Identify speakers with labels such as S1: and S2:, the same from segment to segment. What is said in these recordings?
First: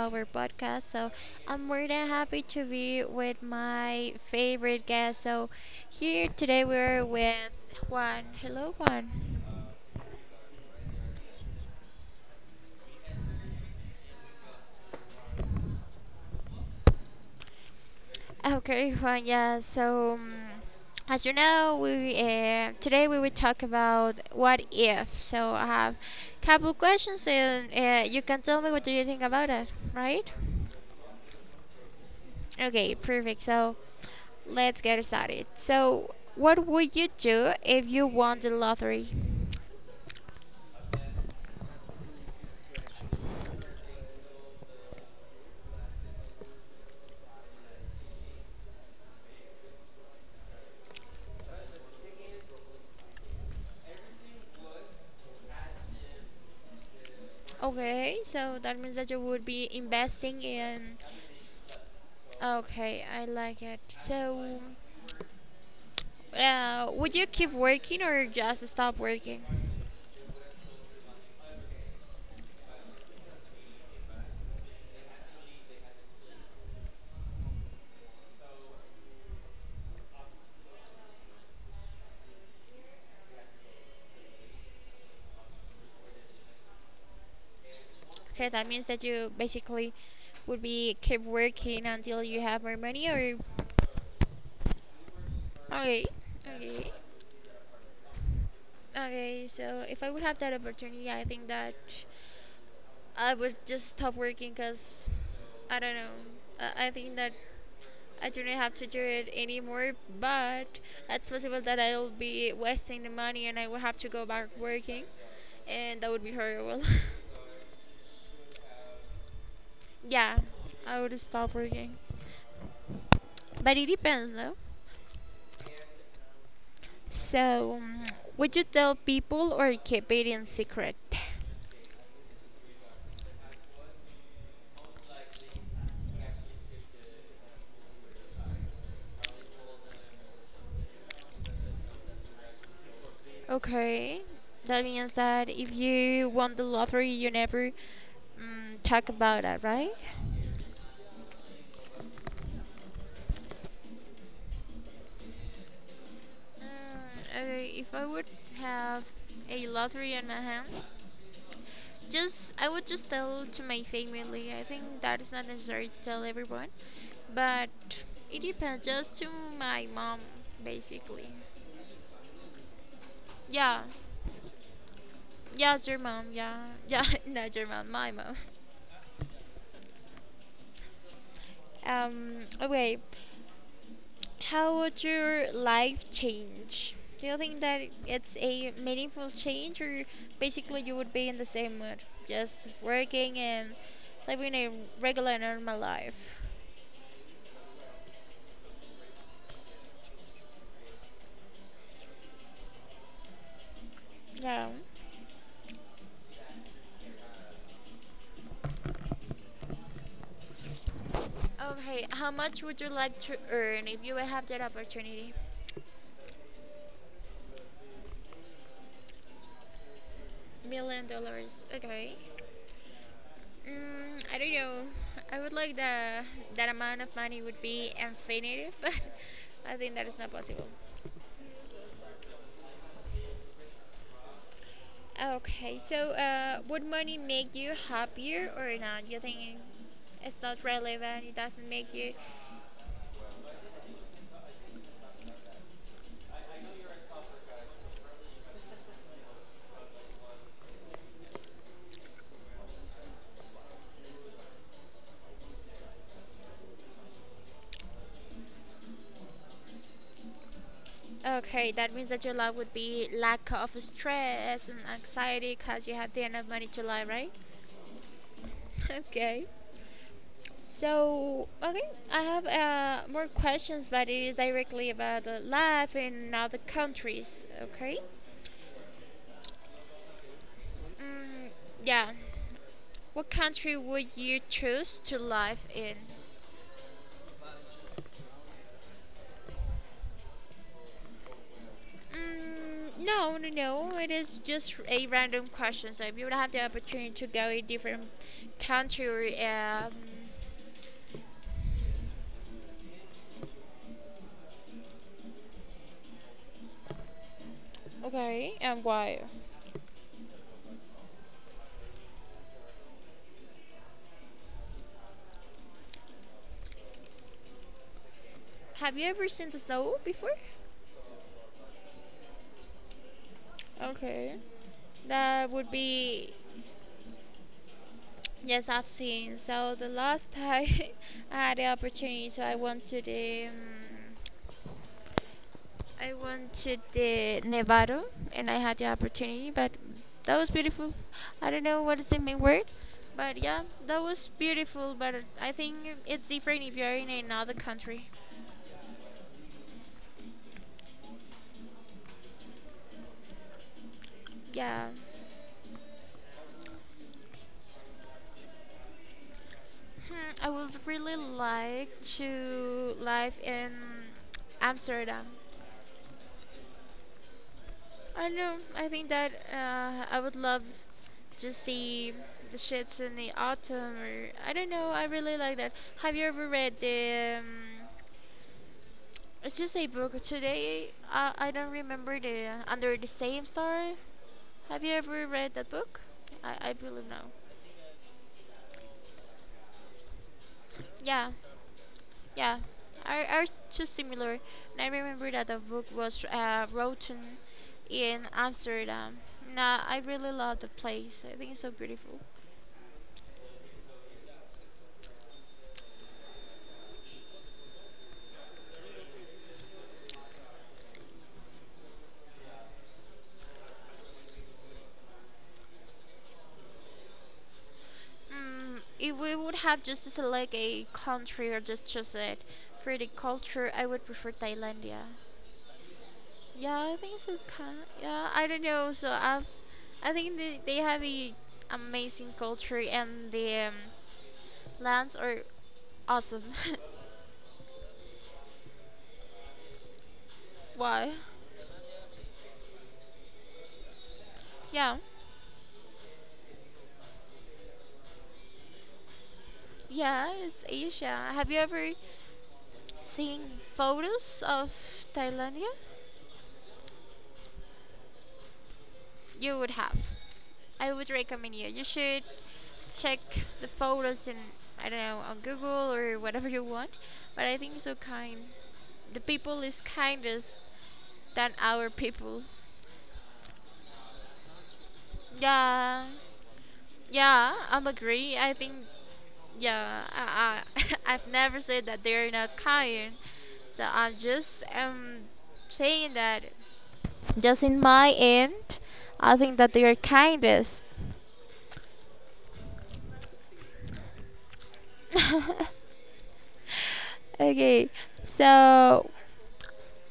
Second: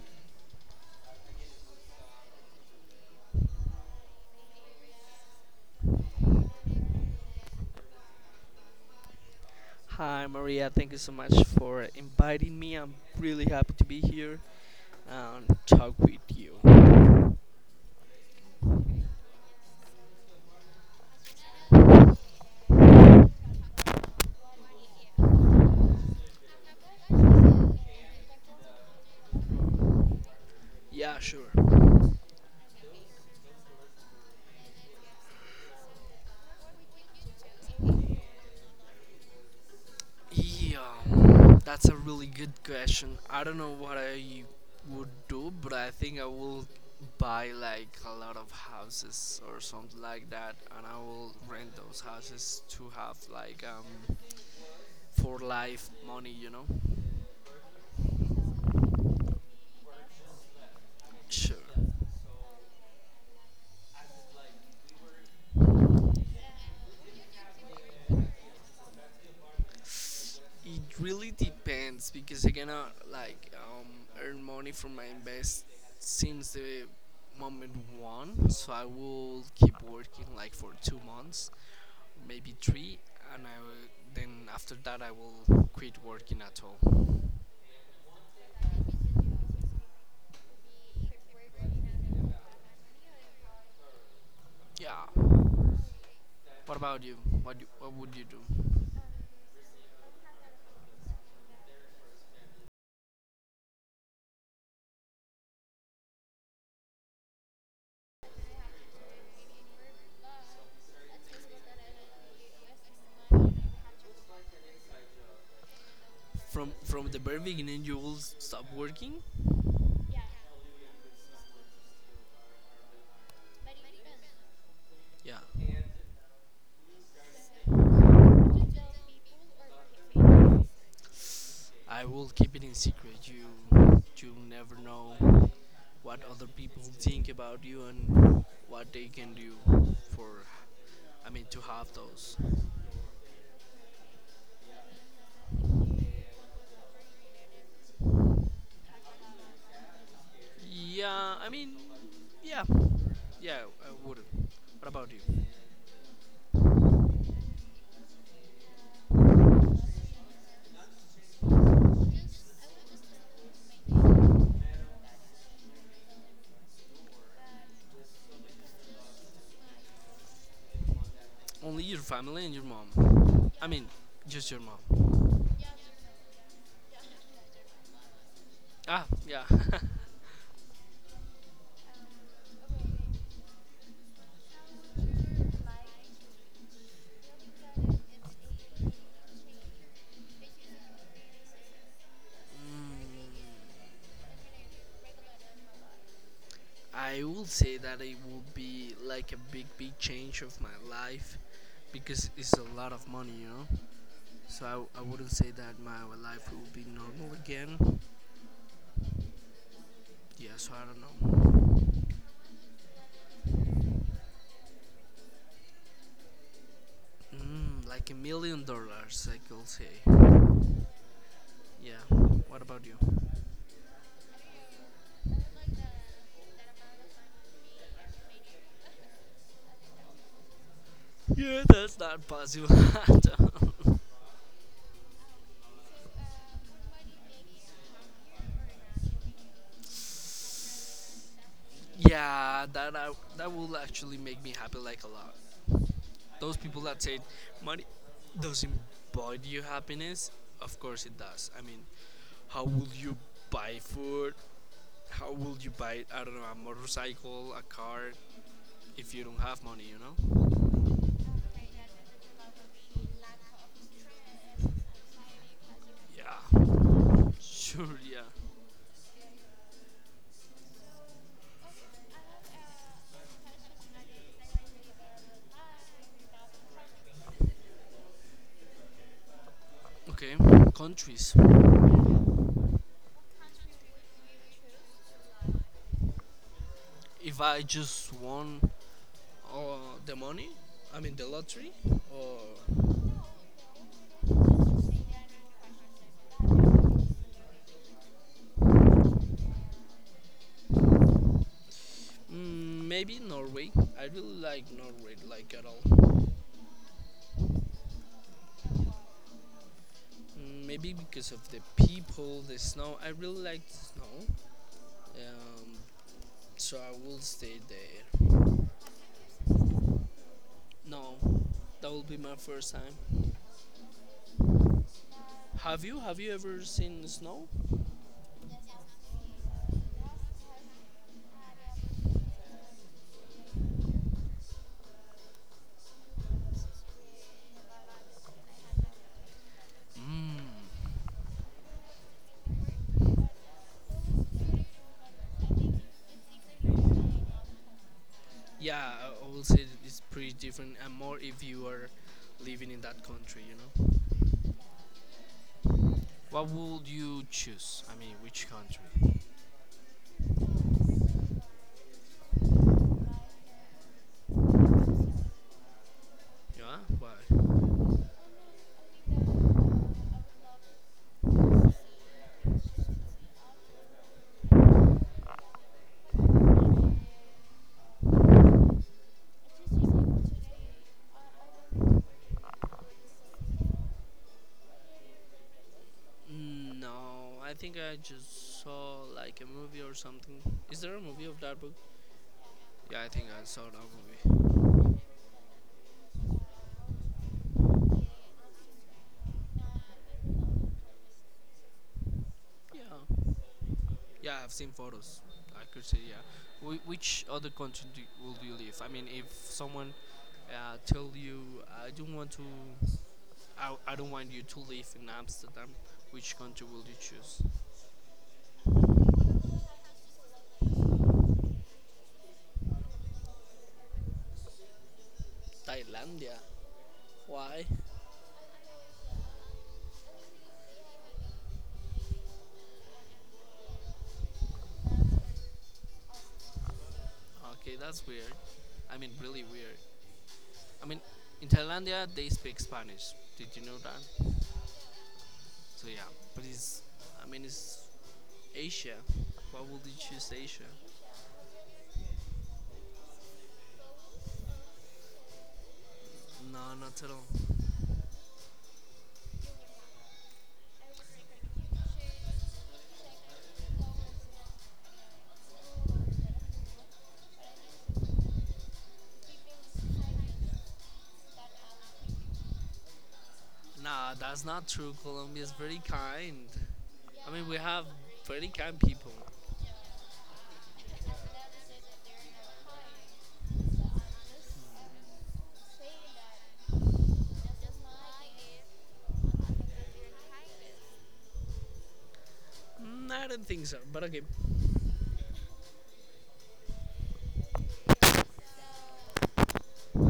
S1: our podcast. I'm more than happy to be with my favorite guest. Here today we're with Juan. Hello, Juan.
S2: Hi, Maria. Thank you so much for inviting me. I'm really happy to be here and talk with you.
S1: Okay, Juan. Yeah. As you know, we today we will talk about what if. So, I have a couple questions, and you can tell me what do you think about it, right?
S2: Yeah, sure.
S1: Okay, perfect. Let's get started. So, what would you do if you won the lottery?
S2: Yeah, that's a really good question. I don't know what I would do, but I think I will buy like a lot of houses or something like that, and I will rent those houses to have like for life money,
S1: Okay, so that means that you would be investing in.
S2: Sure.
S1: Okay, I like it. So, would you keep working or just stop working?
S2: It really depends because I cannot like earn money from my invest since the moment one. So I will keep working like for 2 months, maybe three, and then after that I will quit working at all.
S1: Okay, that means that you basically would be keep working until you have more money or.
S2: Yeah.
S1: Okay,
S2: What
S1: okay.
S2: about you? What would you do?
S1: Okay, so if I would have that opportunity, I think that I would just stop working because I don't know. I think that I don't have to do it anymore, but it's possible that I'll be wasting the money and I will have to go back working, and that would be
S2: From
S1: horrible.
S2: from the very beginning you will stop working?
S1: yeah, I would stop working. But it depends, though.
S2: Yeah.
S1: So, would you tell people or keep it in secret?
S2: I will keep it in secret. You never know what other people think about you and what they can do for I mean to have those.
S1: Okay, that means that if you won the lottery, you never talk about it, right?
S2: Yeah, I mean yeah. Yeah, I would. What about you?
S1: Mm, okay, if I would have a lottery in my hands, just I would just tell to my family. I think that is not necessary to tell everyone, but it depends. Just to my mom, basically.
S2: Only your family and your mom. I
S1: Yeah,
S2: mean, just your mom.
S1: yes, your mom. Yeah, yeah, not your mom, my mom.
S2: Ah, yeah.
S1: Um. Okay. How would your life change? Do you think that it's a meaningful change, or basically you would be in the same mood, just
S2: Mm,
S1: working and living a regular normal life?
S2: I will say that it will be like a big, big change of my life because it's a lot of money.
S1: Yeah.
S2: So I wouldn't say that my life will be normal again. Yeah, so I don't know.
S1: Okay, how much would you like to earn if you would have that opportunity?
S2: Like $1 million, I could say.
S1: $1 million.
S2: Yeah.
S1: Okay.
S2: What about you?
S1: Mm, I don't know. I would like the that amount of money would be infinite, but I think that is not possible.
S2: Yeah, that's not possible. I don't-
S1: Okay, so would money make you happier or not? You think it's not relevant? It doesn't make you.
S2: yeah, that will actually make me happy like a lot. Those people that say money doesn't buy you happiness, of course it does. I mean, how will you buy food? How will you buy, I don't know, a motorcycle, a car, if you don't have money, you know?
S1: Okay, that means that your life would be lack of stress and anxiety because you have the enough money
S2: Yeah,
S1: to live, right?
S2: sure, yeah.
S1: Okay. So, okay, I have more questions, but it is directly about the life in other countries, okay?
S2: Okay, countries.
S1: Mm, yeah. What country would you choose to live in?
S2: If I just won the money, I mean the lottery, or
S1: Mm, no, no, no. It is just a random question. So, if you would have the opportunity to go in different country,
S2: maybe Norway. I really like Norway, like at all.
S1: okay, and why?
S2: Maybe because of the people, the snow. I really like the snow, um, so I will stay there.
S1: Have you ever seen the snow before?
S2: No, that will be my first time.
S1: Okay, that would
S2: Have you
S1: be
S2: ever seen snow?
S1: yes, I've seen. So the last time I had the opportunity, so I went to the I went to the Nevado, and I had the opportunity, but
S2: Mm,
S1: that was beautiful. I don't know what is the main word, but yeah, that was beautiful. But I think it's different if you're in another country.
S2: yeah, I will say that it's pretty different and more if you are living in that country, you know.
S1: Yeah,
S2: What would you choose? I mean, which country?
S1: hmm, I would really like to live in Amsterdam.
S2: Yeah, why?
S1: I don't know. I think that I would love to see the shits in the autumn, or I don't know. I really like that. Have you ever read the? It's just a book. Today, I don't remember the Under the Same Star. Have you ever read that book? I believe no.
S2: No, I think I just saw like a movie or something. Is there a movie
S1: Yeah,
S2: of that book?
S1: yeah.
S2: Yeah, I
S1: Are
S2: think I
S1: are
S2: saw
S1: too
S2: that
S1: similar.
S2: movie.
S1: And I remember that the book was written in Amsterdam. Nah, I really love the place. I think it's so beautiful.
S2: Yeah, yeah, I've seen photos. I could say yeah. Wh- which other country do, would you live? I mean, if someone tell you, I don't want to I don't want you to live in Amsterdam. Which country will you choose?
S1: Mm, if we would have just to select a country or just choose it for the culture, I would prefer Thailandia.
S2: Thailandia.
S1: Yeah, I think so.
S2: Why?
S1: Kind yeah, I don't know. So I've, I think they have a amazing culture and the lands are awesome.
S2: Okay, that's weird. I mean, really weird. I mean,
S1: Why?
S2: in Thailandia they speak Spanish. Did you know that?
S1: Yeah,
S2: So yeah, but it's. I mean, it's Asia. Why would you
S1: yeah,
S2: choose
S1: it's
S2: Asia?
S1: Asia. Have you ever seen photos of Thailandia?
S2: No, not at all.
S1: You would have. I would recommend you. You should check the photos in I don't know on Google or whatever you want. But I think so kind. The people is kindest than our people.
S2: Nah, that's not true. Colombia is very
S1: Yeah,
S2: kind. I mean,
S1: yeah,
S2: we have
S1: I'm agree.
S2: very
S1: I think
S2: kind people.
S1: yeah, I I've never said that they're not kind. So I'm just saying that just in my end, I think that they are kindest.
S2: I don't think so, but okay.
S1: Okay, so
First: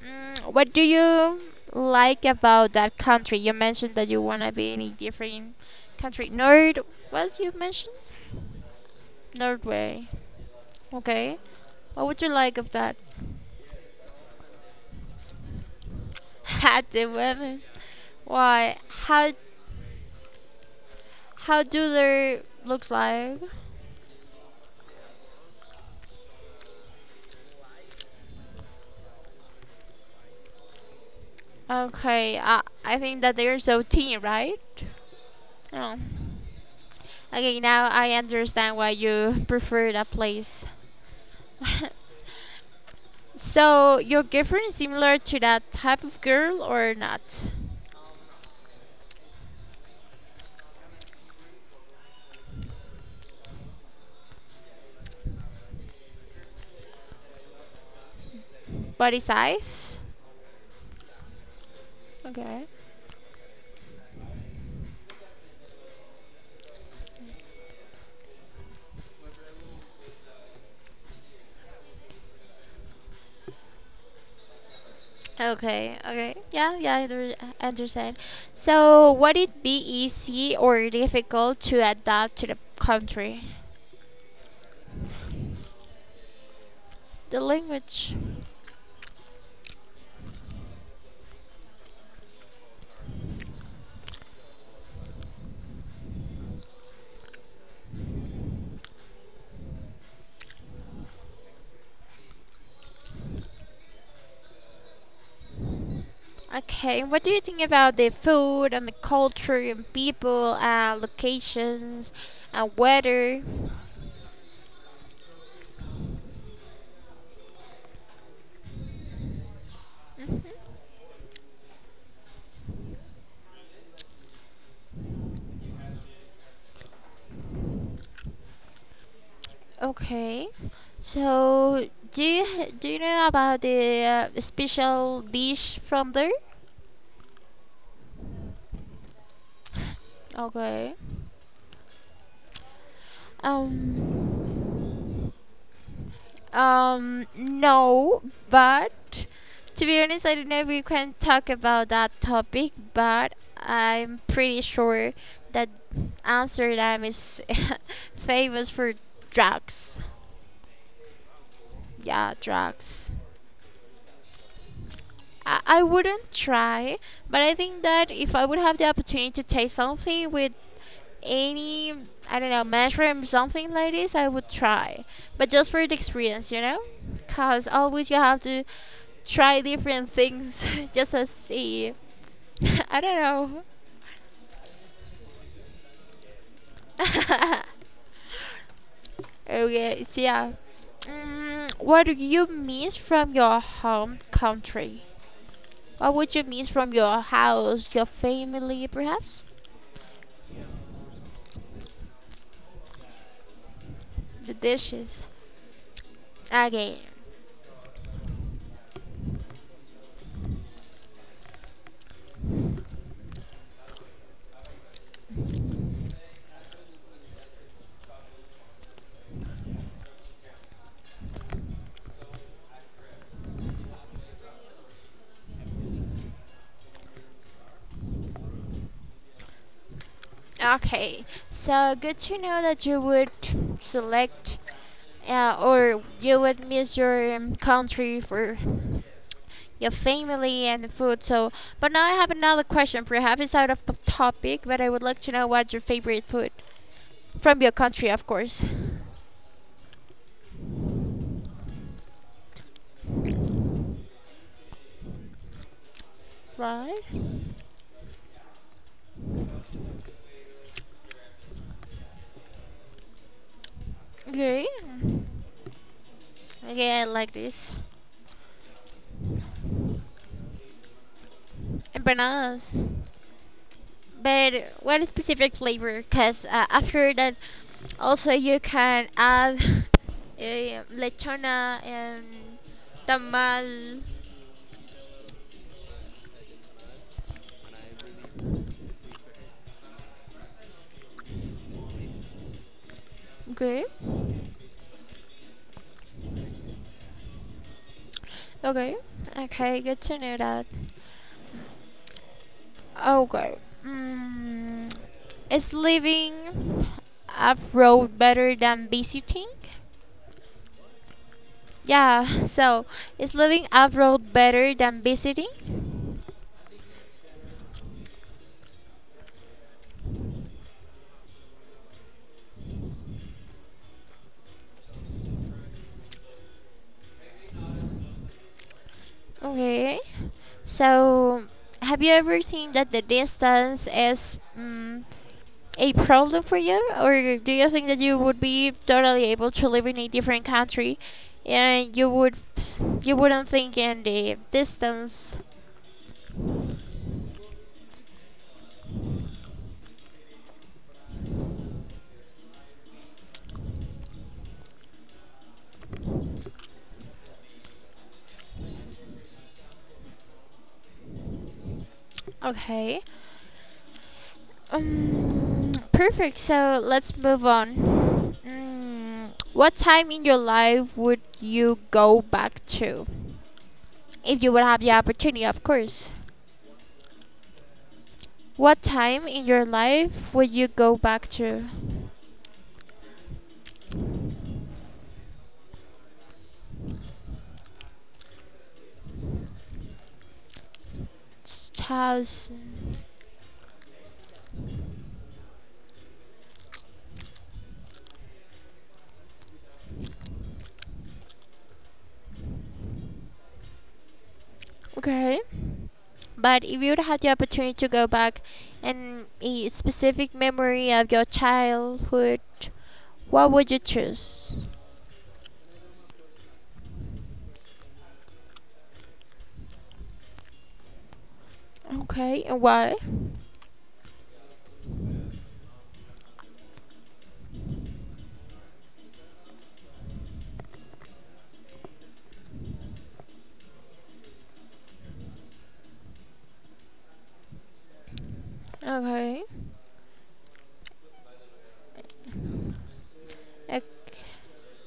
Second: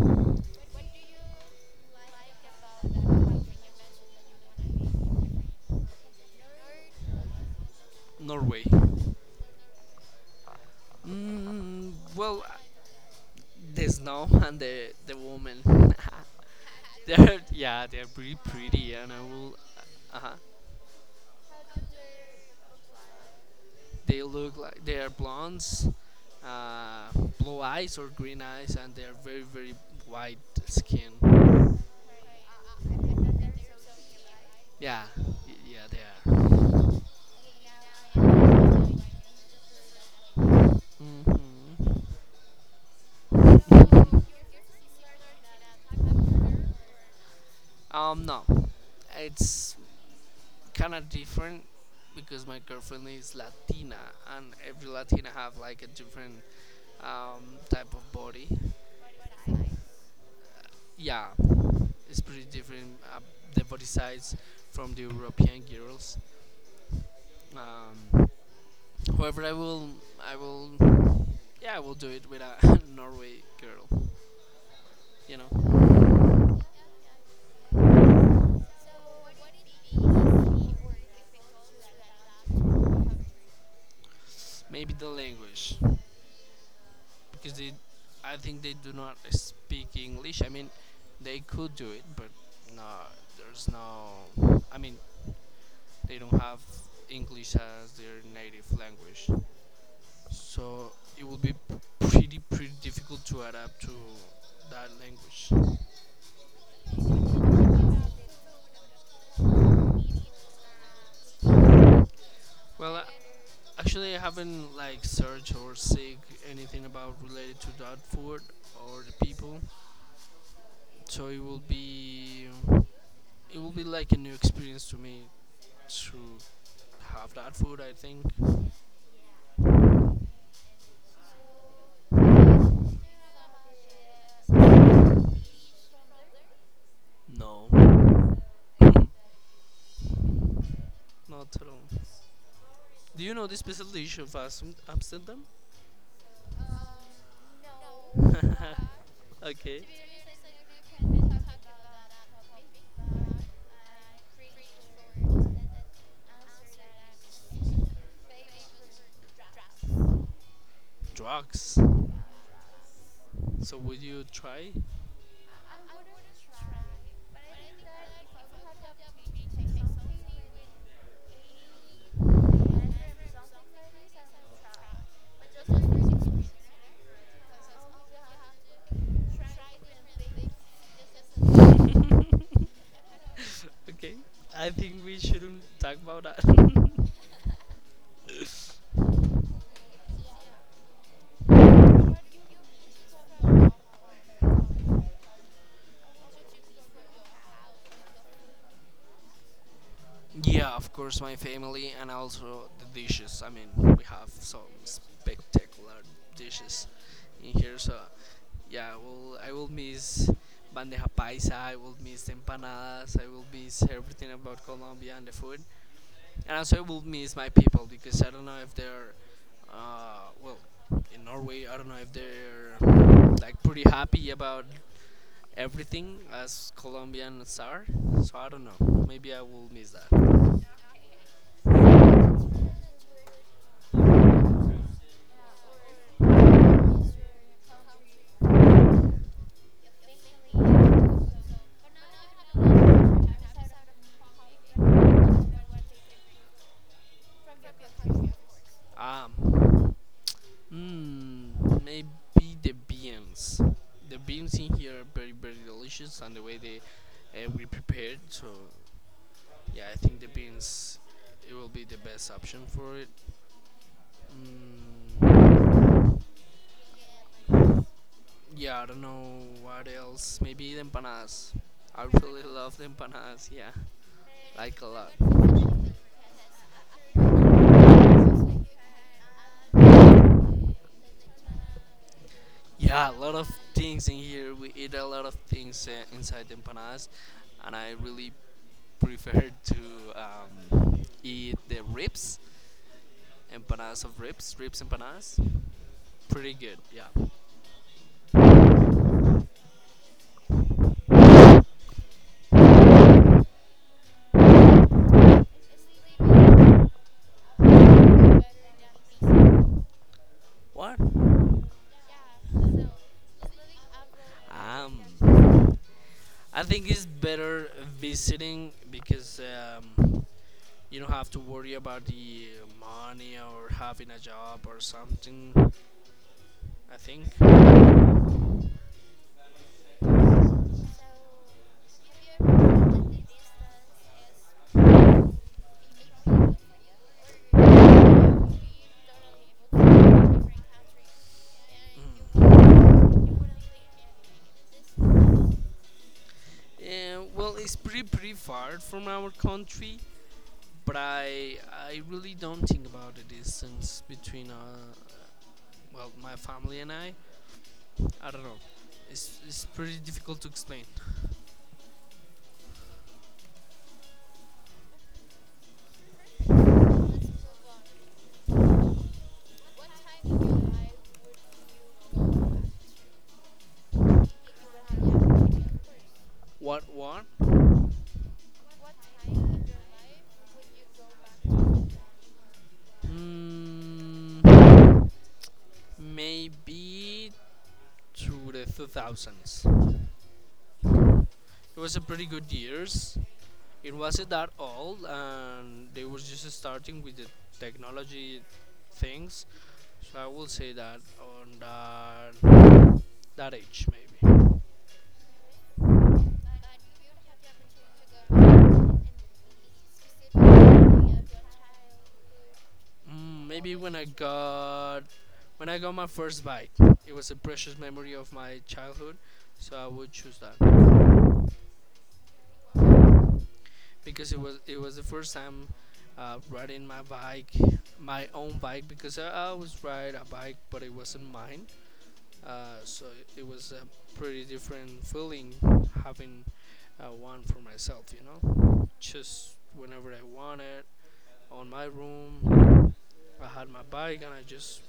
S1: mm, what do you like about that country? You mentioned that you wanna be in a different country. Nord was you mentioned?
S2: Norway.
S1: Norway. Okay. What would you
S2: Well,
S1: like of that?
S2: the snow and the woman.
S1: Had the weather.
S2: They're pretty
S1: Why?
S2: pretty, and I will. Uh huh.
S1: How do they looks like?
S2: They look like they are blondes, uh, blue eyes or green eyes, and they are very very white skin.
S1: Okay, I think that they are so thin, right?
S2: Yeah, y- yeah,
S1: Oh.
S2: they are.
S1: Okay, now I understand why you prefer that place.
S2: Hmm
S1: So your girlfriend is similar to that type of girl or not?
S2: No, it's kind of different because my girlfriend is Latina, and every Latina have like a different type of body.
S1: Body size?
S2: Yeah, it's pretty
S1: Okay.
S2: different. The body size from the European girls. Um, however, I will, yeah, I will do it with a Norway girl. You know.
S1: Okay. Okay. Yeah. Yeah. I understand. So, would it be easy or difficult to adapt to the country,
S2: Maybe the language
S1: the
S2: because they,
S1: language?
S2: I think they do not speak English. I mean, they could do it, but no, there's no. I mean, they don't have English as their native language, so it will be pretty pretty difficult to adapt to that language.
S1: Okay. What do you think about the food and the culture and people and locations and
S2: Well, I,
S1: weather?
S2: actually, I haven't like searched or seek anything about related to that food or the people, so it will be like a new experience to me to half that food, I think.
S1: Okay. So, do you know about the special dish from there?
S2: No. Not
S1: Okay.
S2: at all. Do you know the special dish
S1: Um.
S2: of Amst- Amsterdam?
S1: No, but
S2: okay.
S1: to be honest, I don't know if we can talk about that topic, but I'm pretty sure that Amsterdam is famous for drugs.
S2: Drugs.
S1: Yeah, drugs.
S2: So would you try? I
S1: I wouldn't
S2: wouldn't try,
S1: try, but
S2: but
S1: I
S2: I think
S1: think
S2: that
S1: that
S2: if
S1: if I
S2: I
S1: would
S2: would
S1: have
S2: have
S1: the
S2: the
S1: opportunity to
S2: opportunity to take
S1: taste
S2: something
S1: something
S2: really
S1: with
S2: measure
S1: any I don't know
S2: of
S1: mushroom something
S2: something
S1: like
S2: like this,
S1: this,
S2: I
S1: I would
S2: would try.
S1: try,
S2: But
S1: but
S2: just
S1: just for the
S2: with this
S1: experience,
S2: experience,
S1: you know,
S2: you know,
S1: cause
S2: because I
S1: always you have to
S2: always have to
S1: try
S2: try
S1: different things just to see.
S2: different things just as a try.
S1: I don't know.
S2: Okay, I think we shouldn't talk about that.
S1: okay, so yeah.
S2: Yeah. What do
S1: Mm,
S2: you
S1: what do
S2: wish
S1: you miss from your
S2: travel
S1: home
S2: offered?
S1: country? What would you miss from your house, your family, perhaps?
S2: Yeah, of course, my family and also the dishes. I mean, we have
S1: The
S2: some
S1: dishes.
S2: spectacular dishes
S1: Okay.
S2: in here. So, yeah, I will miss bandeja paisa. I will miss the empanadas. I will miss everything about Colombia and the food. And also, I will miss my people because I don't know if they're, well, in Norway, I don't know if they're like pretty happy about everything as Colombians are. So I don't know. Maybe I will miss that.
S1: Okay. So good to know that you would select yeah, or you would miss your country for your family and the food. So, but now I have another question. Perhaps it's out of the topic, but I would like to know what's your favorite food from your country, of course.
S2: Um, maybe the beans. The beans in here are very very delicious, and the way they
S1: Right?
S2: we prepared. So yeah, I think the beans it will be the best option for it.
S1: Okay.
S2: Mm,
S1: Okay, I like this.
S2: yeah, I don't know what else. Maybe the empanadas. I really
S1: Empanadas.
S2: love the empanadas. Yeah,
S1: But
S2: like a
S1: what
S2: lot.
S1: specific flavor? Because I've heard that also you can add lechona and
S2: Yeah, a lot of
S1: tamal.
S2: things in here. We eat a lot of things inside the empanadas, and I really prefer to eat the ribs
S1: Okay.
S2: empanadas of ribs, ribs empanadas. Pretty good, yeah.
S1: Okay. Okay, good to know that. Okay. Mm, is living abroad better than visiting?
S2: What?
S1: Yeah, so is living abroad better
S2: Um,
S1: than visiting?
S2: I think it's better visiting because you don't have to worry about the money or having a job or something. I think.
S1: Okay. So, have you ever seen that the distance is a problem
S2: Mm.
S1: for you, or do you think that you would be totally able to live in a different country, and you would you wouldn't think in the distance?
S2: Well, it's pretty pretty far from our country, but I really don't think about the distance between well my family and I. I don't know. It's pretty difficult to explain.
S1: Okay. Perfect. So let's move on. Mm, what time in your life would you go back to? If you would have the opportunity, of course.
S2: What what?
S1: What time in your life would you go back to?
S2: Mm, maybe to the 2000s. It was a pretty good
S1: 2000.
S2: years. It wasn't that old, and they were just starting with the technology things. So I will say that on that that age, maybe.
S1: Okay. But if you would have the opportunity to go back and a specific memory of your childhood,
S2: Mm,
S1: what would
S2: maybe
S1: you
S2: when I
S1: choose?
S2: got when I got my first bike, it was a precious memory of my childhood, so I would choose that
S1: Okay. And why?
S2: because it was the first time riding my bike, my own bike because I always ride a bike, but it wasn't mine. So it was a pretty different feeling having one for myself, you know.
S1: Okay.
S2: Just whenever I want it on my room. I had my bike
S1: Ec-
S2: and I just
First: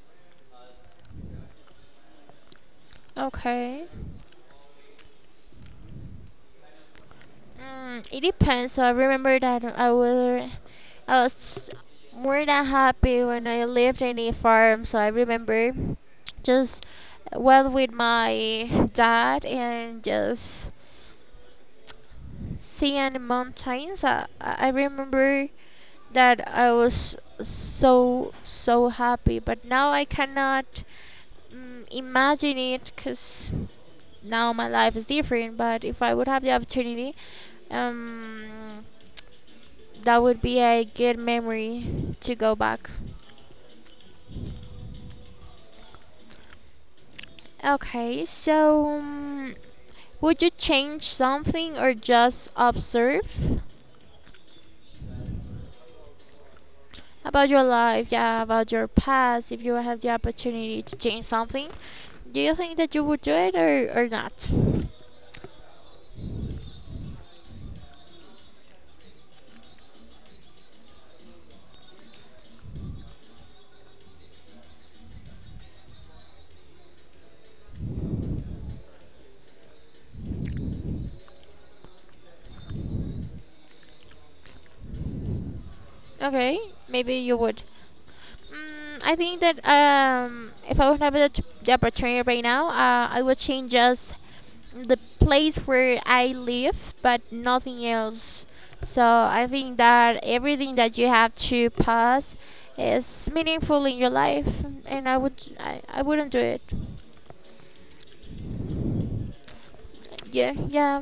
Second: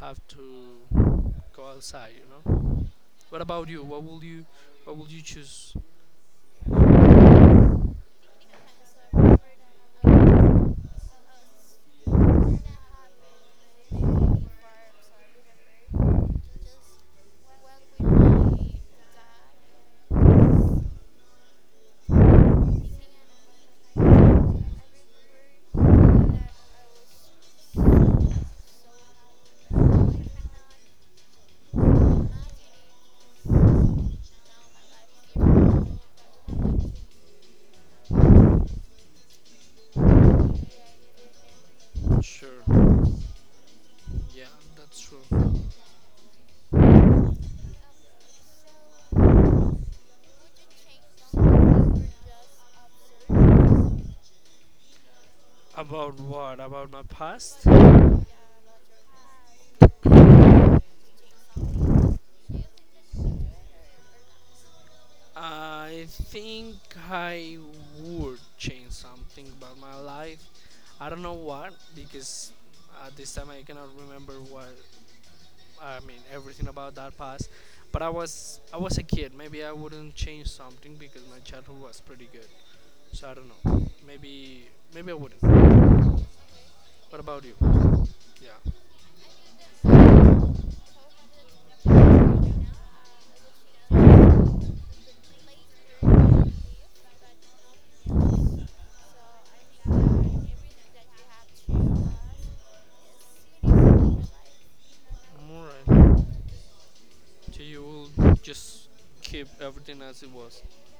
S2: have to go outside, you know. What about you?
S1: Okay.
S2: What will you choose?
S1: Mm, it depends. I remember that I was more than happy when I lived in a farm. So I remember just well with my dad and just seeing the mountains. I remember that I was so so happy. But now I cannot imagine it because now my life is different. But if I would have the opportunity, um that would be a good memory to go back.
S2: Sure. Yeah, that's true.
S1: Okay, so would you change something or just observe
S2: About what? About my
S1: about your
S2: past?
S1: life? Yeah, about your past. If you had the opportunity to change something, do you think that you would do it or not?
S2: I think I would change something about my life. I don't know what because at this time I cannot remember what I mean everything about that past. But I was a kid. Maybe I wouldn't change something because my childhood was pretty good. So I don't know. Maybe I wouldn't.
S1: Okay, maybe
S2: What
S1: you
S2: about you?
S1: would.
S2: Yeah.
S1: Mm, I think that if I would have the opportunity right now, I would change just the place where I live, but nothing else. So I think that everything that you have to pass is meaningful in your life, and I would I
S2: Alright.
S1: wouldn't do it.
S2: So you will just keep everything as it
S1: Yeah,
S2: was.
S1: yeah,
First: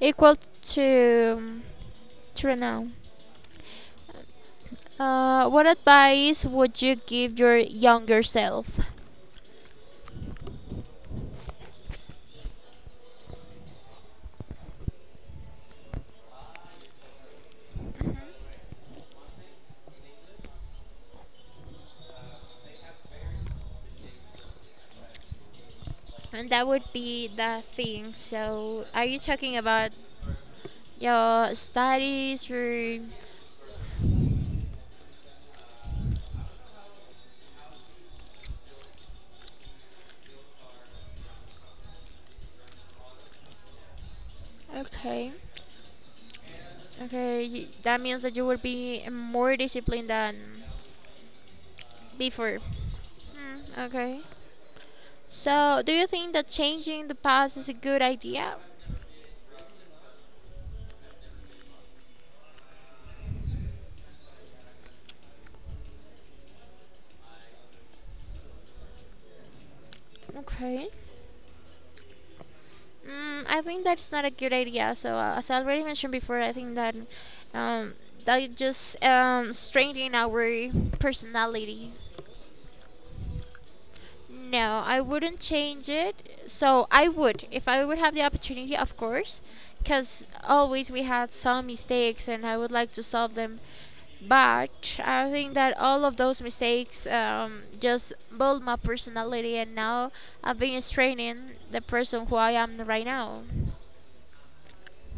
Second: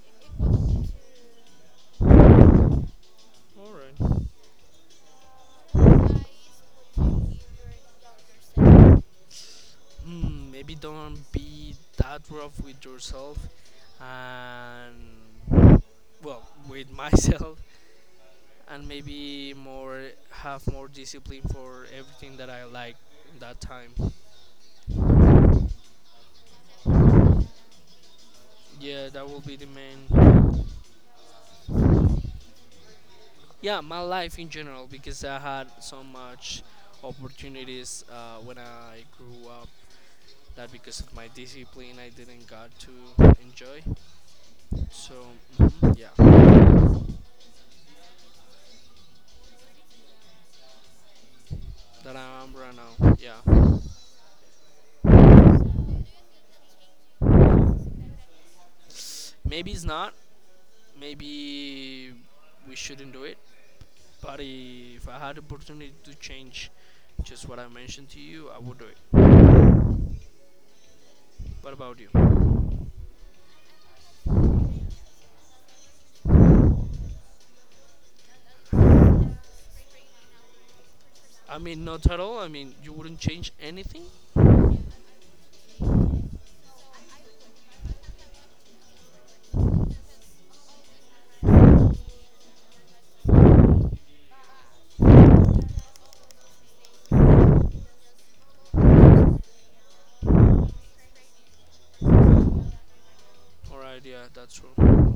S1: equal to to right now.
S2: Alright.
S1: What advice would you give your younger self?
S2: Hmm, maybe don't be that rough with yourself and well, with myself and maybe more have more discipline for everything that I like that time.
S1: And that would be the thing. So, are
S2: Yeah,
S1: you
S2: that will
S1: talking
S2: be the
S1: about
S2: main
S1: your studies or?
S2: yeah, my life in general because I had so much opportunities when I grew up that because of my discipline I didn't got to enjoy so
S1: Okay.
S2: mhm, yeah
S1: Okay, that means that you will be more disciplined than
S2: that I'm
S1: before.
S2: right now yeah.
S1: Hmm, okay. So, do you think that changing the past is a good idea?
S2: maybe it's not, maybe we shouldn't do it, but if I had opportunity to change just what I mentioned to you I would do it.
S1: Okay.
S2: What about you?
S1: Mm, I think that's not a good idea. So, as I already mentioned before, I think that um, that it just strengthening our
S2: I mean
S1: personality.
S2: not at all, I mean you wouldn't change anything.
S1: No, I wouldn't change it. So I would, if I would have the opportunity, of course, because always we had some mistakes, and I would like to solve them. But I think that all of those mistakes just build my personality, and now I've been straining the person who I am right now.
S2: All right yeah, that's true.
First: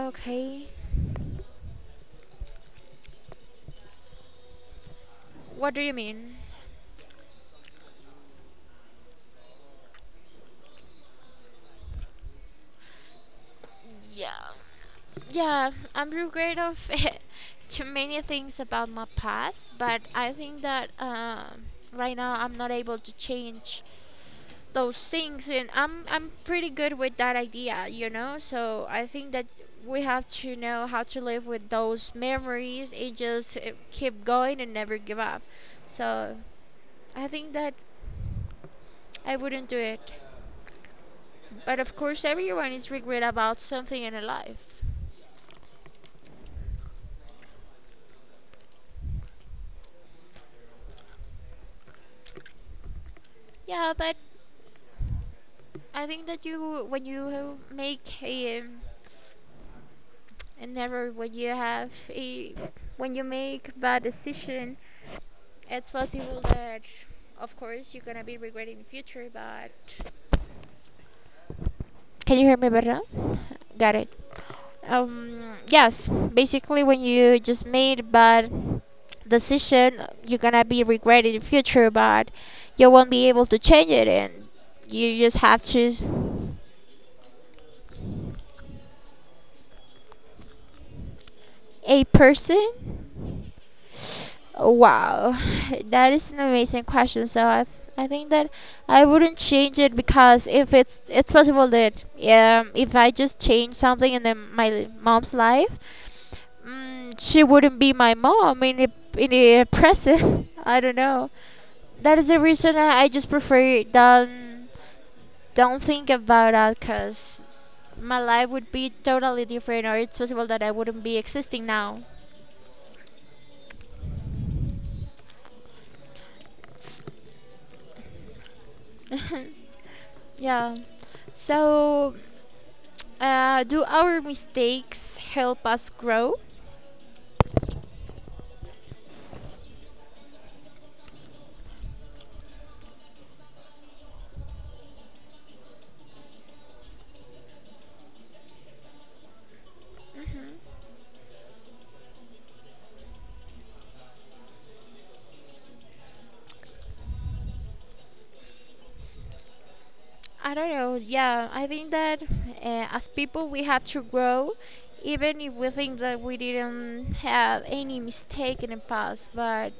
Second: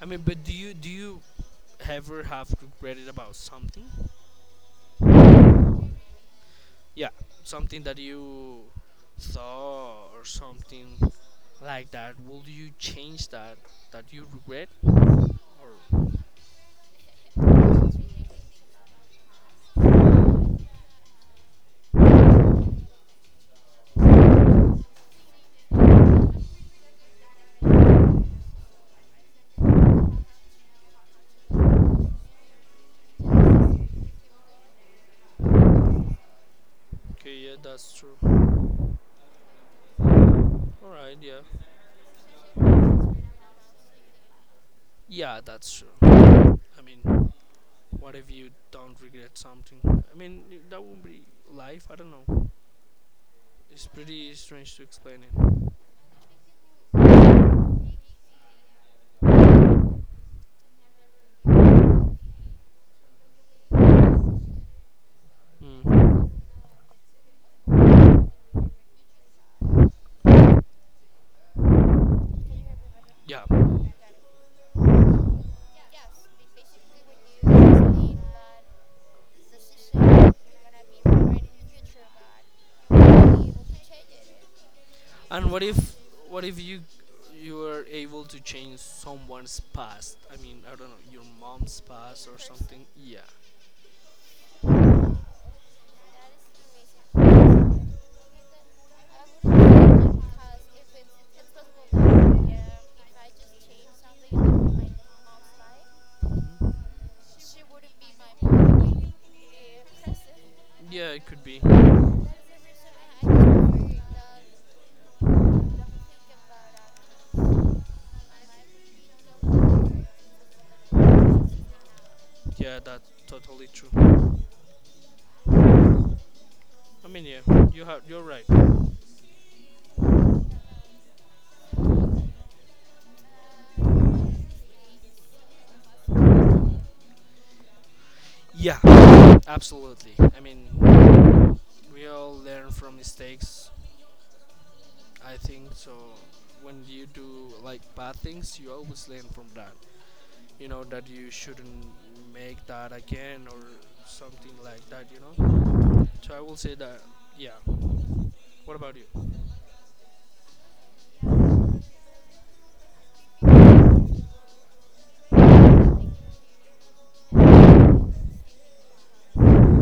S2: I mean, but do you do you ever have regretted about something?
S1: what do you mean?
S2: Yeah, something that you saw or something like that. Would you change that you
S1: Yeah,
S2: regret?
S1: yeah,
S2: Or
S1: I'm regret of too many things about my past, but I think that right now I'm not able to change those things and I'm pretty good with that idea, you know? So I think that we have to know how to live with those memories and just keep going and never give up. So I
S2: okay,
S1: think
S2: yeah,
S1: that
S2: that's true.
S1: I wouldn't do it.
S2: All right, yeah,
S1: But of course everyone is regret about something in their life.
S2: yeah, that's true. I mean, what if you don't regret something? I mean, that would be life. I don't know. It's
S1: Yeah, but
S2: pretty strange to explain it.
S1: I think that you when you make a and never when you have a when you make bad decision it's
S2: Hmm.
S1: possible that, of course, you're gonna be regretting the future, but can you hear me better now?
S2: Yeah.
S1: Got it. Um,
S2: Yes,
S1: yes,
S2: ba-
S1: basically, when
S2: basically
S1: you
S2: when
S1: just made
S2: you explain
S1: bad
S2: that the system is
S1: decision,
S2: gonna
S1: you're gonna be
S2: be alright in
S1: regretting
S2: the
S1: the future,
S2: future,
S1: but
S2: but
S1: you
S2: you
S1: won't be
S2: won't
S1: able
S2: be
S1: to
S2: able to
S1: change
S2: change
S1: it, and you
S2: it.
S1: just
S2: And
S1: have
S2: what
S1: to
S2: if you you were able to change someone's past? I mean, I don't know, your mom's
S1: a
S2: past or person. Something.
S1: person.
S2: Yeah. That is an amazing
S1: Wow, that is an amazing
S2: question. I
S1: question. So
S2: wouldn't
S1: I think that
S2: change
S1: I wouldn't change it
S2: it
S1: because
S2: because
S1: if
S2: if
S1: it's it's
S2: it's
S1: possible
S2: possible that
S1: that if I
S2: if I
S1: just
S2: just
S1: change
S2: change
S1: something in the,
S2: something
S1: my
S2: in my
S1: mom's
S2: mom's
S1: life,
S2: life
S1: mm, she wouldn't be my mom
S2: uh,
S1: in the present. I don't
S2: yeah, it
S1: know.
S2: could be.
S1: That is the reason I just prefer don't think about that because my life would be totally different or
S2: um,
S1: it's possible that I wouldn't be existing now.
S2: Yeah, that's totally true. I mean, yeah, you're right.
S1: Yeah. So do our mistakes help us grow?
S2: Yeah, absolutely. I mean, we all learn from mistakes. I think so. When you do like bad things, you always learn from that. You know that you shouldn't make that again or something like that. So I will say that, yeah. What about you?
S1: I don't know. Yeah, I think that as people we have to grow, even if we think that we didn't have any mistake in the past. But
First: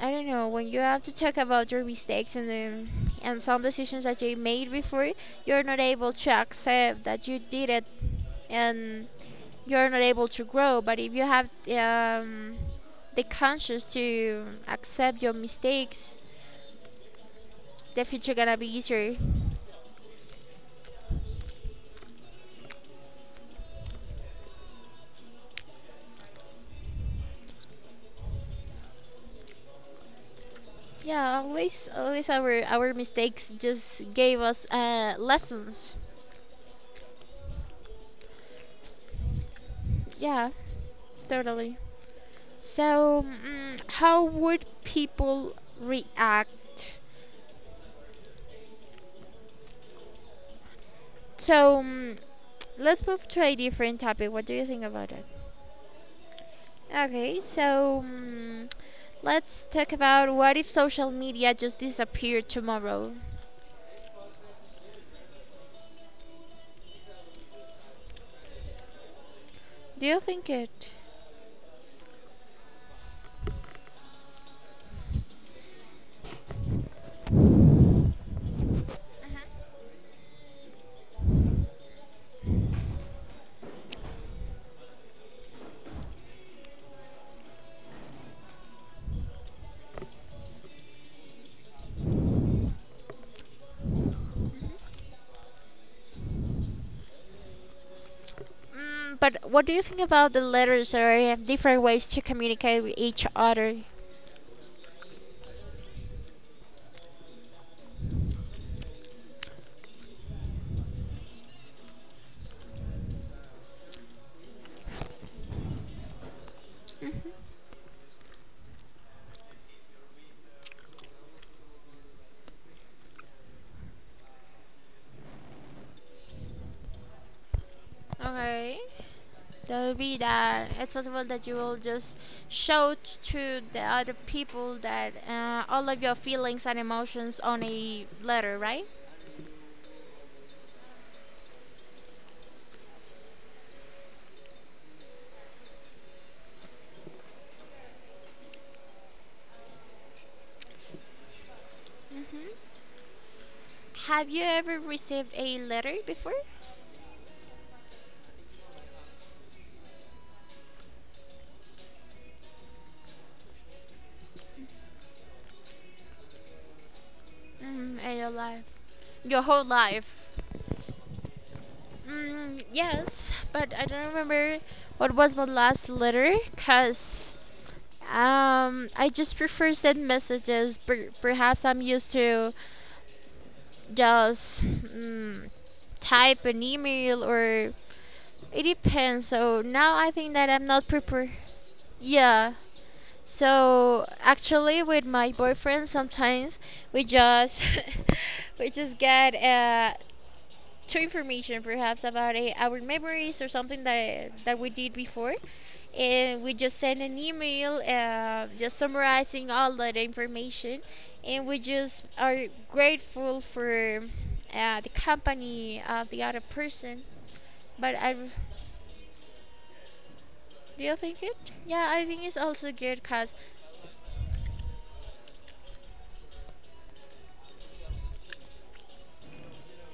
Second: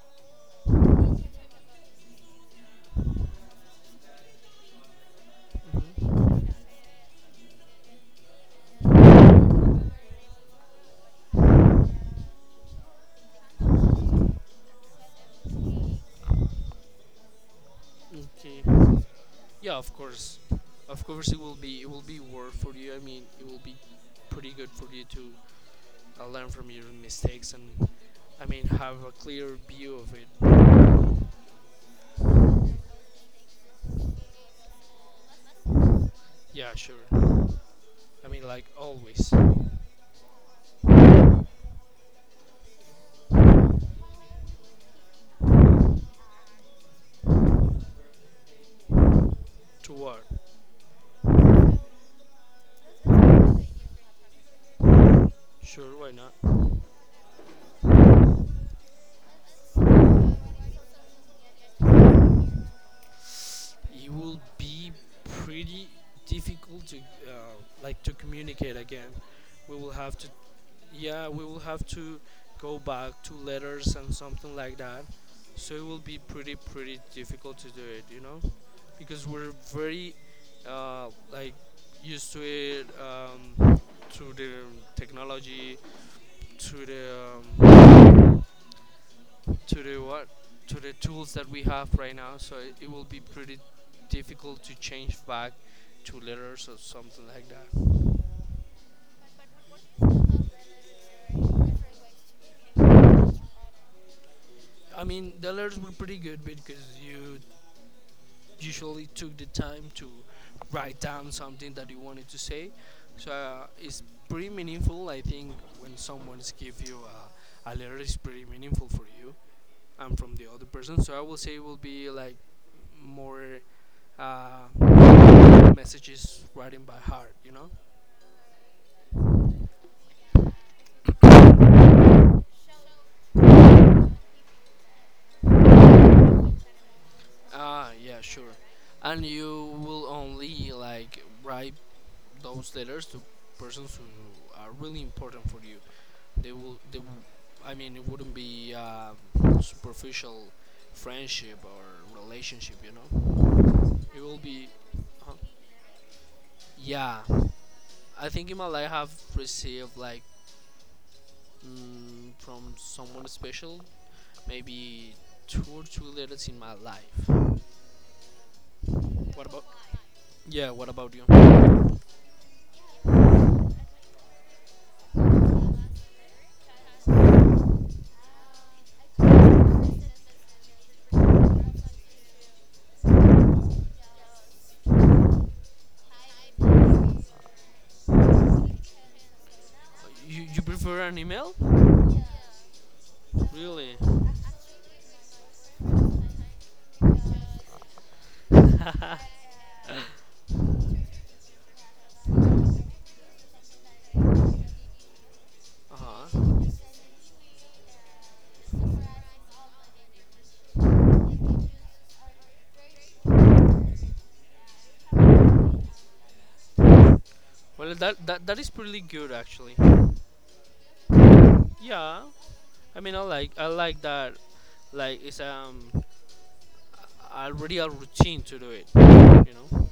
S1: I don't know. When you have to talk about your mistakes and and some decisions that you made before, you're not able to accept that you did it, and you're not able to grow. But if you have the conscience to accept your mistakes the future gonna
S2: Okay.
S1: be easier.
S2: Yeah, of course, of course it will be, it will be worth for you, I mean it will be pretty good for you to learn from your mistakes and, I mean, have a clear view of it.
S1: Yeah, always, always our mistakes just gave us lessons.
S2: Yeah, sure. I mean, like, always.
S1: Yeah, totally. So, how would people react?
S2: To what?
S1: So, let's move to a different topic. What do you think about it?
S2: Sure, why not.
S1: Okay, so let's talk about what if social media just disappeared tomorrow?
S2: It will be pretty difficult to like to communicate again. We will
S1: Do
S2: have
S1: you
S2: to,
S1: think it?
S2: yeah, we will have to go back to letters and something like that. So it will be pretty pretty difficult to do it, because we're very like used to it, through the technology, through the to the what, to the tools that we have right now. So it will be pretty difficult to change back to letters or something like that.
S1: Mm, but what do you think about the letters or different ways to communicate with each other?
S2: I mean, the letters were pretty good because you usually took the time to write down something that you wanted to say. So it's pretty meaningful. I think when someone's give you a letter, it's pretty meaningful for you and from the other person. So I will say it will be like more uh, messages writing by heart, you know?
S1: Okay, that will be that it's possible that you will just show to the other people that all of your feelings and emotions on
S2: Ah,
S1: a
S2: yeah, sure.
S1: letter, right?
S2: And you will only like write those letters to persons who are really important for you. They will, I mean, it wouldn't be superficial friendship or
S1: Hmm.
S2: relationship, you know? It
S1: Have
S2: will
S1: you
S2: be,
S1: ever received
S2: uh
S1: a letter before?
S2: yeah. I think in my life I've received like from someone special, maybe two or three letters in my life.
S1: Mm, in your life, your
S2: What
S1: whole
S2: about,
S1: life.
S2: yeah, what about you?
S1: Mm, yes, but I don't remember what was my last letter, cause I just prefer send messages. Perhaps I'm used to just type an email or it depends. So now I think
S2: You,
S1: that
S2: you
S1: I'm not
S2: prefer an
S1: prepared.
S2: email?
S1: Yeah.
S2: Really?
S1: So actually, with my boyfriend, sometimes we just we just
S2: uh
S1: get two information, perhaps about our memories or something that we did before, and we
S2: huh.
S1: just send an email, just summarizing all that information, and we just are grateful for the company of the other person. But
S2: Well,
S1: I
S2: that is pretty good actually.
S1: do you think it? Yeah, I think
S2: Yeah,
S1: it's also good
S2: I mean, I
S1: because,
S2: like I like that. Like it's already a routine to do it. You know,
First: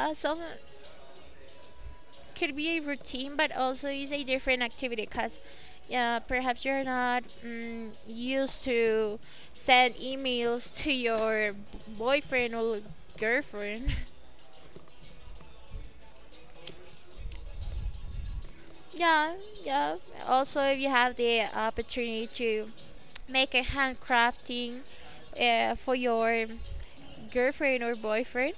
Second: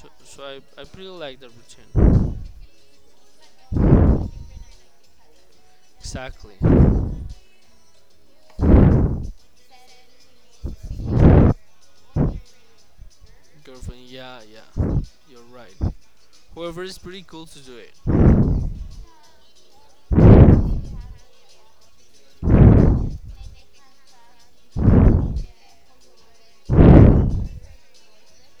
S2: so
S1: some
S2: so I I pretty like the routine.
S1: could be a routine, but also is a different activity because, yeah,
S2: Exactly.
S1: perhaps you're not used to send emails to your boyfriend or girlfriend.
S2: Girlfriend. Yeah, yeah. You're right. However, it's pretty cool to do it.
S1: Yeah, yeah. Also, if you have the opportunity to make a handcrafting for your girlfriend or boyfriend,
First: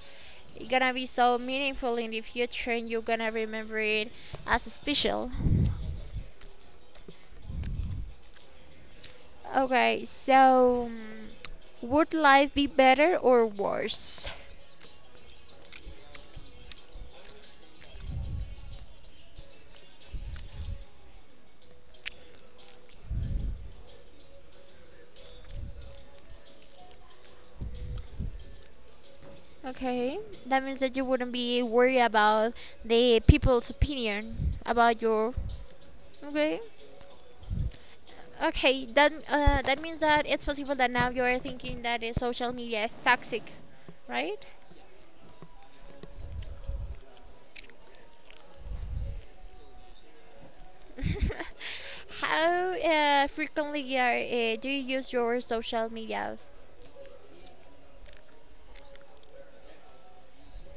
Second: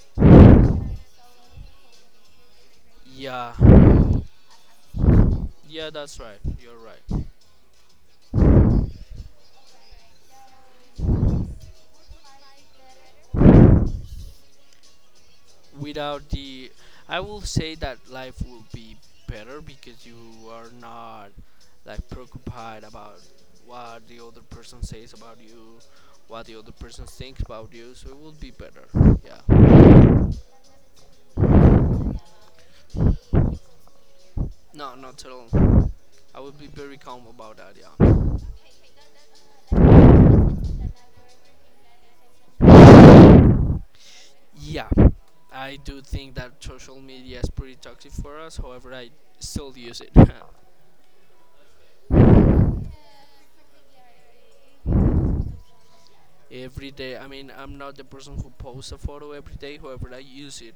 S1: it's gonna be so meaningful in the future and you're gonna
S2: Yeah.
S1: remember it as special.
S2: Yeah, that's right. You're right.
S1: Okay, so would life be better or worse?
S2: Without the, I will say that life will be better because you are not like preoccupied about what the other person says about you, what the other person thinks about you, so it will be better. Yeah.
S1: Okay, that means that you wouldn't be worried about the people's opinion
S2: No,
S1: about
S2: not at
S1: your.
S2: all. I will
S1: Okay,
S2: be very calm about that, yeah.
S1: okay, that that means that it's possible that now you are thinking that the social media is toxic, right?
S2: Yeah, I do think that social media is pretty toxic for us, however I still use it.
S1: How frequently are, do you use your social media?
S2: Every day. I mean, I'm not the person who posts a photo every day. However, I use it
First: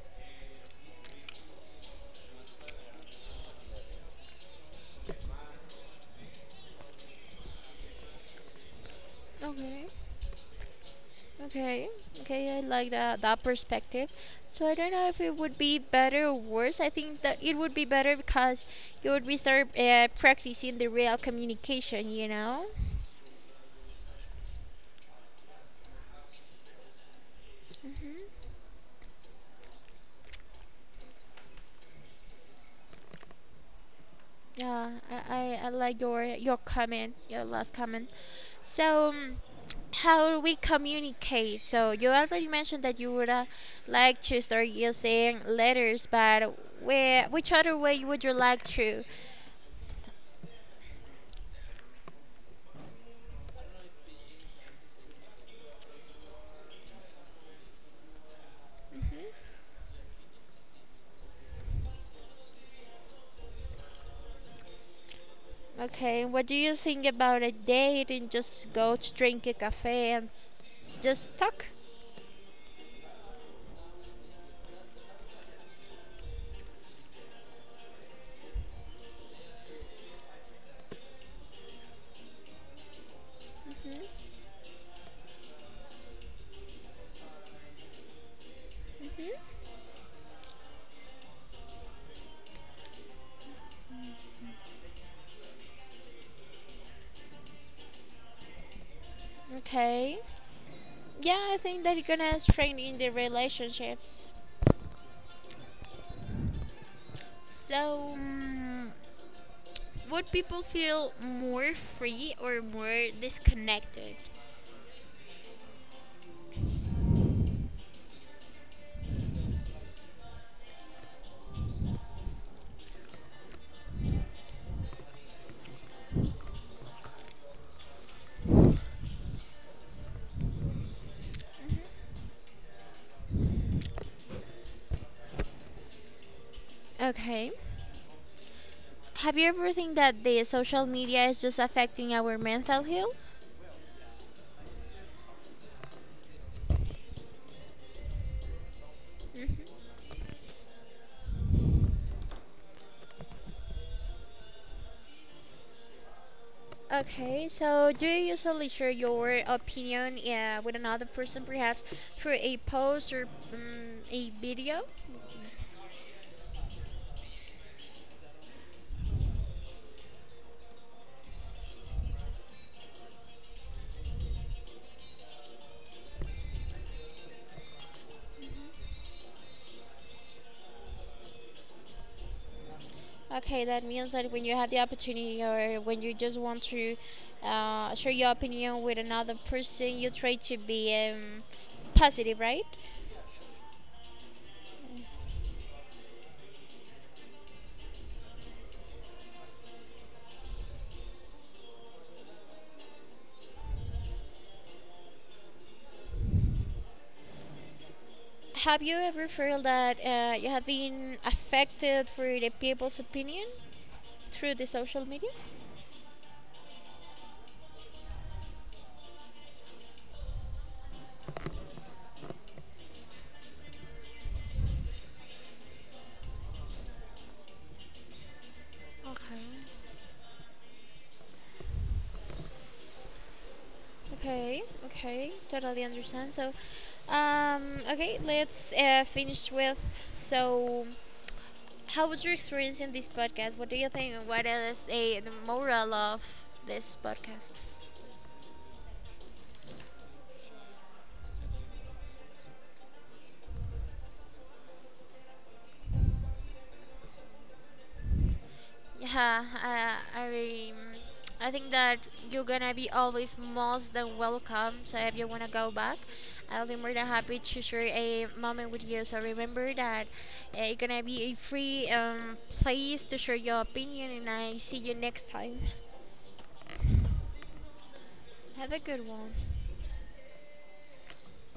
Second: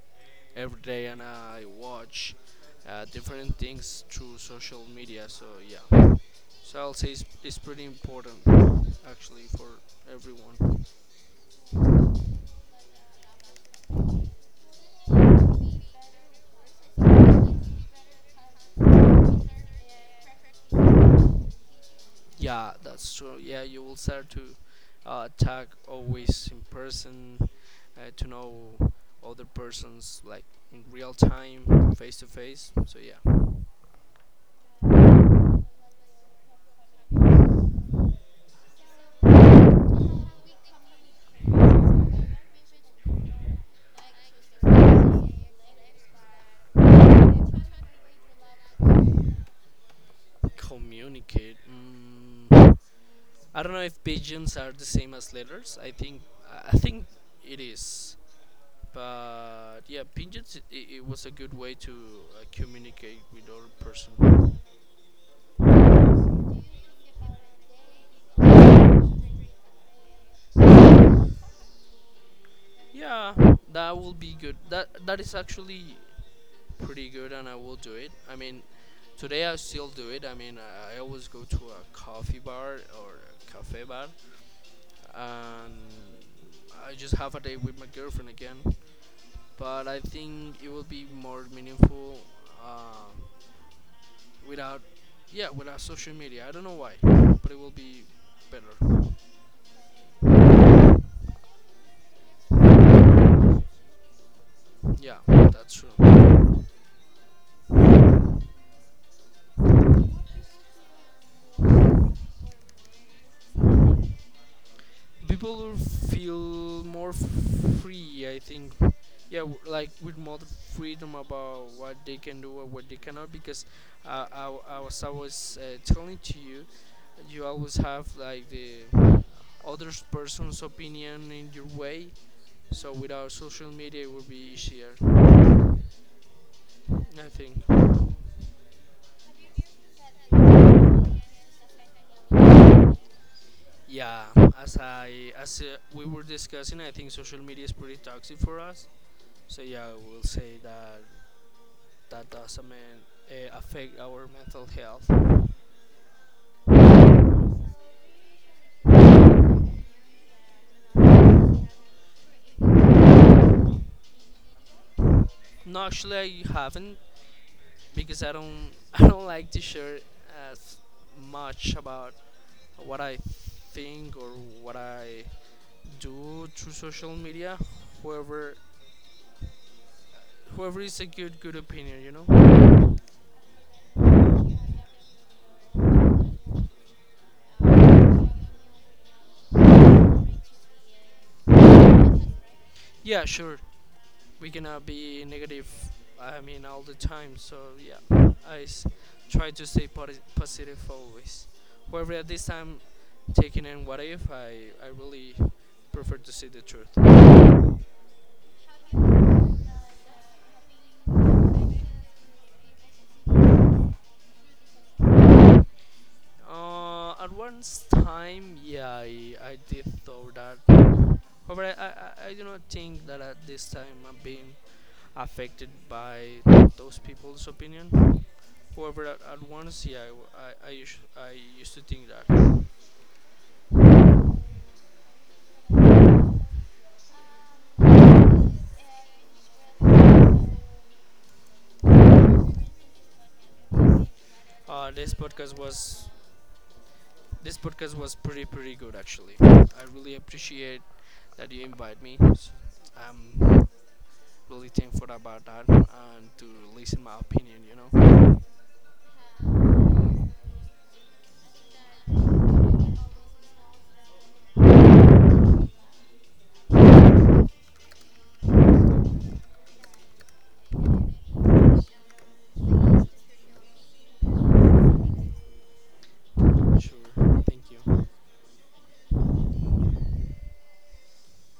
S2: every day, and I watch different things through social media. So yeah, so I'll say it's pretty important actually for
S1: Okay.
S2: everyone.
S1: Okay, okay, I like that that perspective. So I don't know if it would be better or worse. I think that it would be better because you would be start practicing the real communication. You know.
S2: Yeah, that's true. Yeah, you will start to talk always in person, to
S1: Hmm.
S2: know other persons like in real time, face to face. So yeah.
S1: Yeah, I like your comment, your last comment. So how we communicate? So you already mentioned that you would like to start using letters, but where which other way would you like to?
S2: Communicate. Mm, I don't know if pigeons are the same as letters. I think it is. But yeah, pigeons. It was a good way to communicate with other person.
S1: Okay, what do you think about a date and just go to drink a cafe and just talk?
S2: Yeah, that will be good. That is actually pretty good and I will do it. I mean, today I still do it. I mean, I always go to a coffee bar or a cafe bar
S1: Mm-hmm.
S2: and I just have a date with my girlfriend again. But I think it will be more meaningful uh, without, yeah, without social media. I don't know why, but it will be better.
S1: Okay. Yeah, I think that are gonna strengthen the relationships.
S2: Yeah, that's true.
S1: So, would people feel more free or more disconnected?
S2: People will feel more free, I think. Yeah, like with more freedom about what they can do or what they cannot, because I was telling to you, you always have like the other person's opinion in your way, so without social media it would be easier, I
S1: Okay.
S2: think.
S1: Have you ever think that the social media is just affecting our mental health?
S2: Yeah. As I as we were discussing, I think social media is pretty toxic for us. So
S1: Hmm.
S2: yeah, I will say that that doesn't mean, affect our mental health.
S1: Okay, so do you usually share your opinion with another person, perhaps through a post or a video?
S2: No, actually, I haven't because I don't I don't like to share as much about what I think or what I do through social media. Whoever whoever is a good opinion, you know.
S1: Okay, that means that when you have the opportunity or when you just want to share your opinion with another person, you try to be positive, right?
S2: Yeah, sure. We gonna be negative. I mean, all the time. So yeah, try to stay positive always. However, at this time, taking in what if, I really prefer to see the truth.
S1: Have you ever felt that you have been affected for the people's opinion through the social media?
S2: At one time, yeah, I did thought that. However, I do not think that at this time I'm being affected by those people's opinion. However, at
S1: Okay.
S2: once, yeah, I used to think that.
S1: Okay, okay, totally understand. So, okay, let's finish with. So, how was your experience in this podcast? What do you think? And what is
S2: Uh, this
S1: a, the
S2: podcast
S1: moral
S2: was
S1: of this podcast?
S2: This podcast was pretty pretty good actually. I really appreciate that you invite me. I'm really thankful about that and to listen my opinion. You know.
S1: Yeah, um, I think that you're gonna be always most than welcome. So if you wanna go back, I'll be more than happy to share a moment with you. So remember that it's gonna be a free place to share your opinion, and I see you next time.
S2: Sure. Thank you.
S1: Have a good one.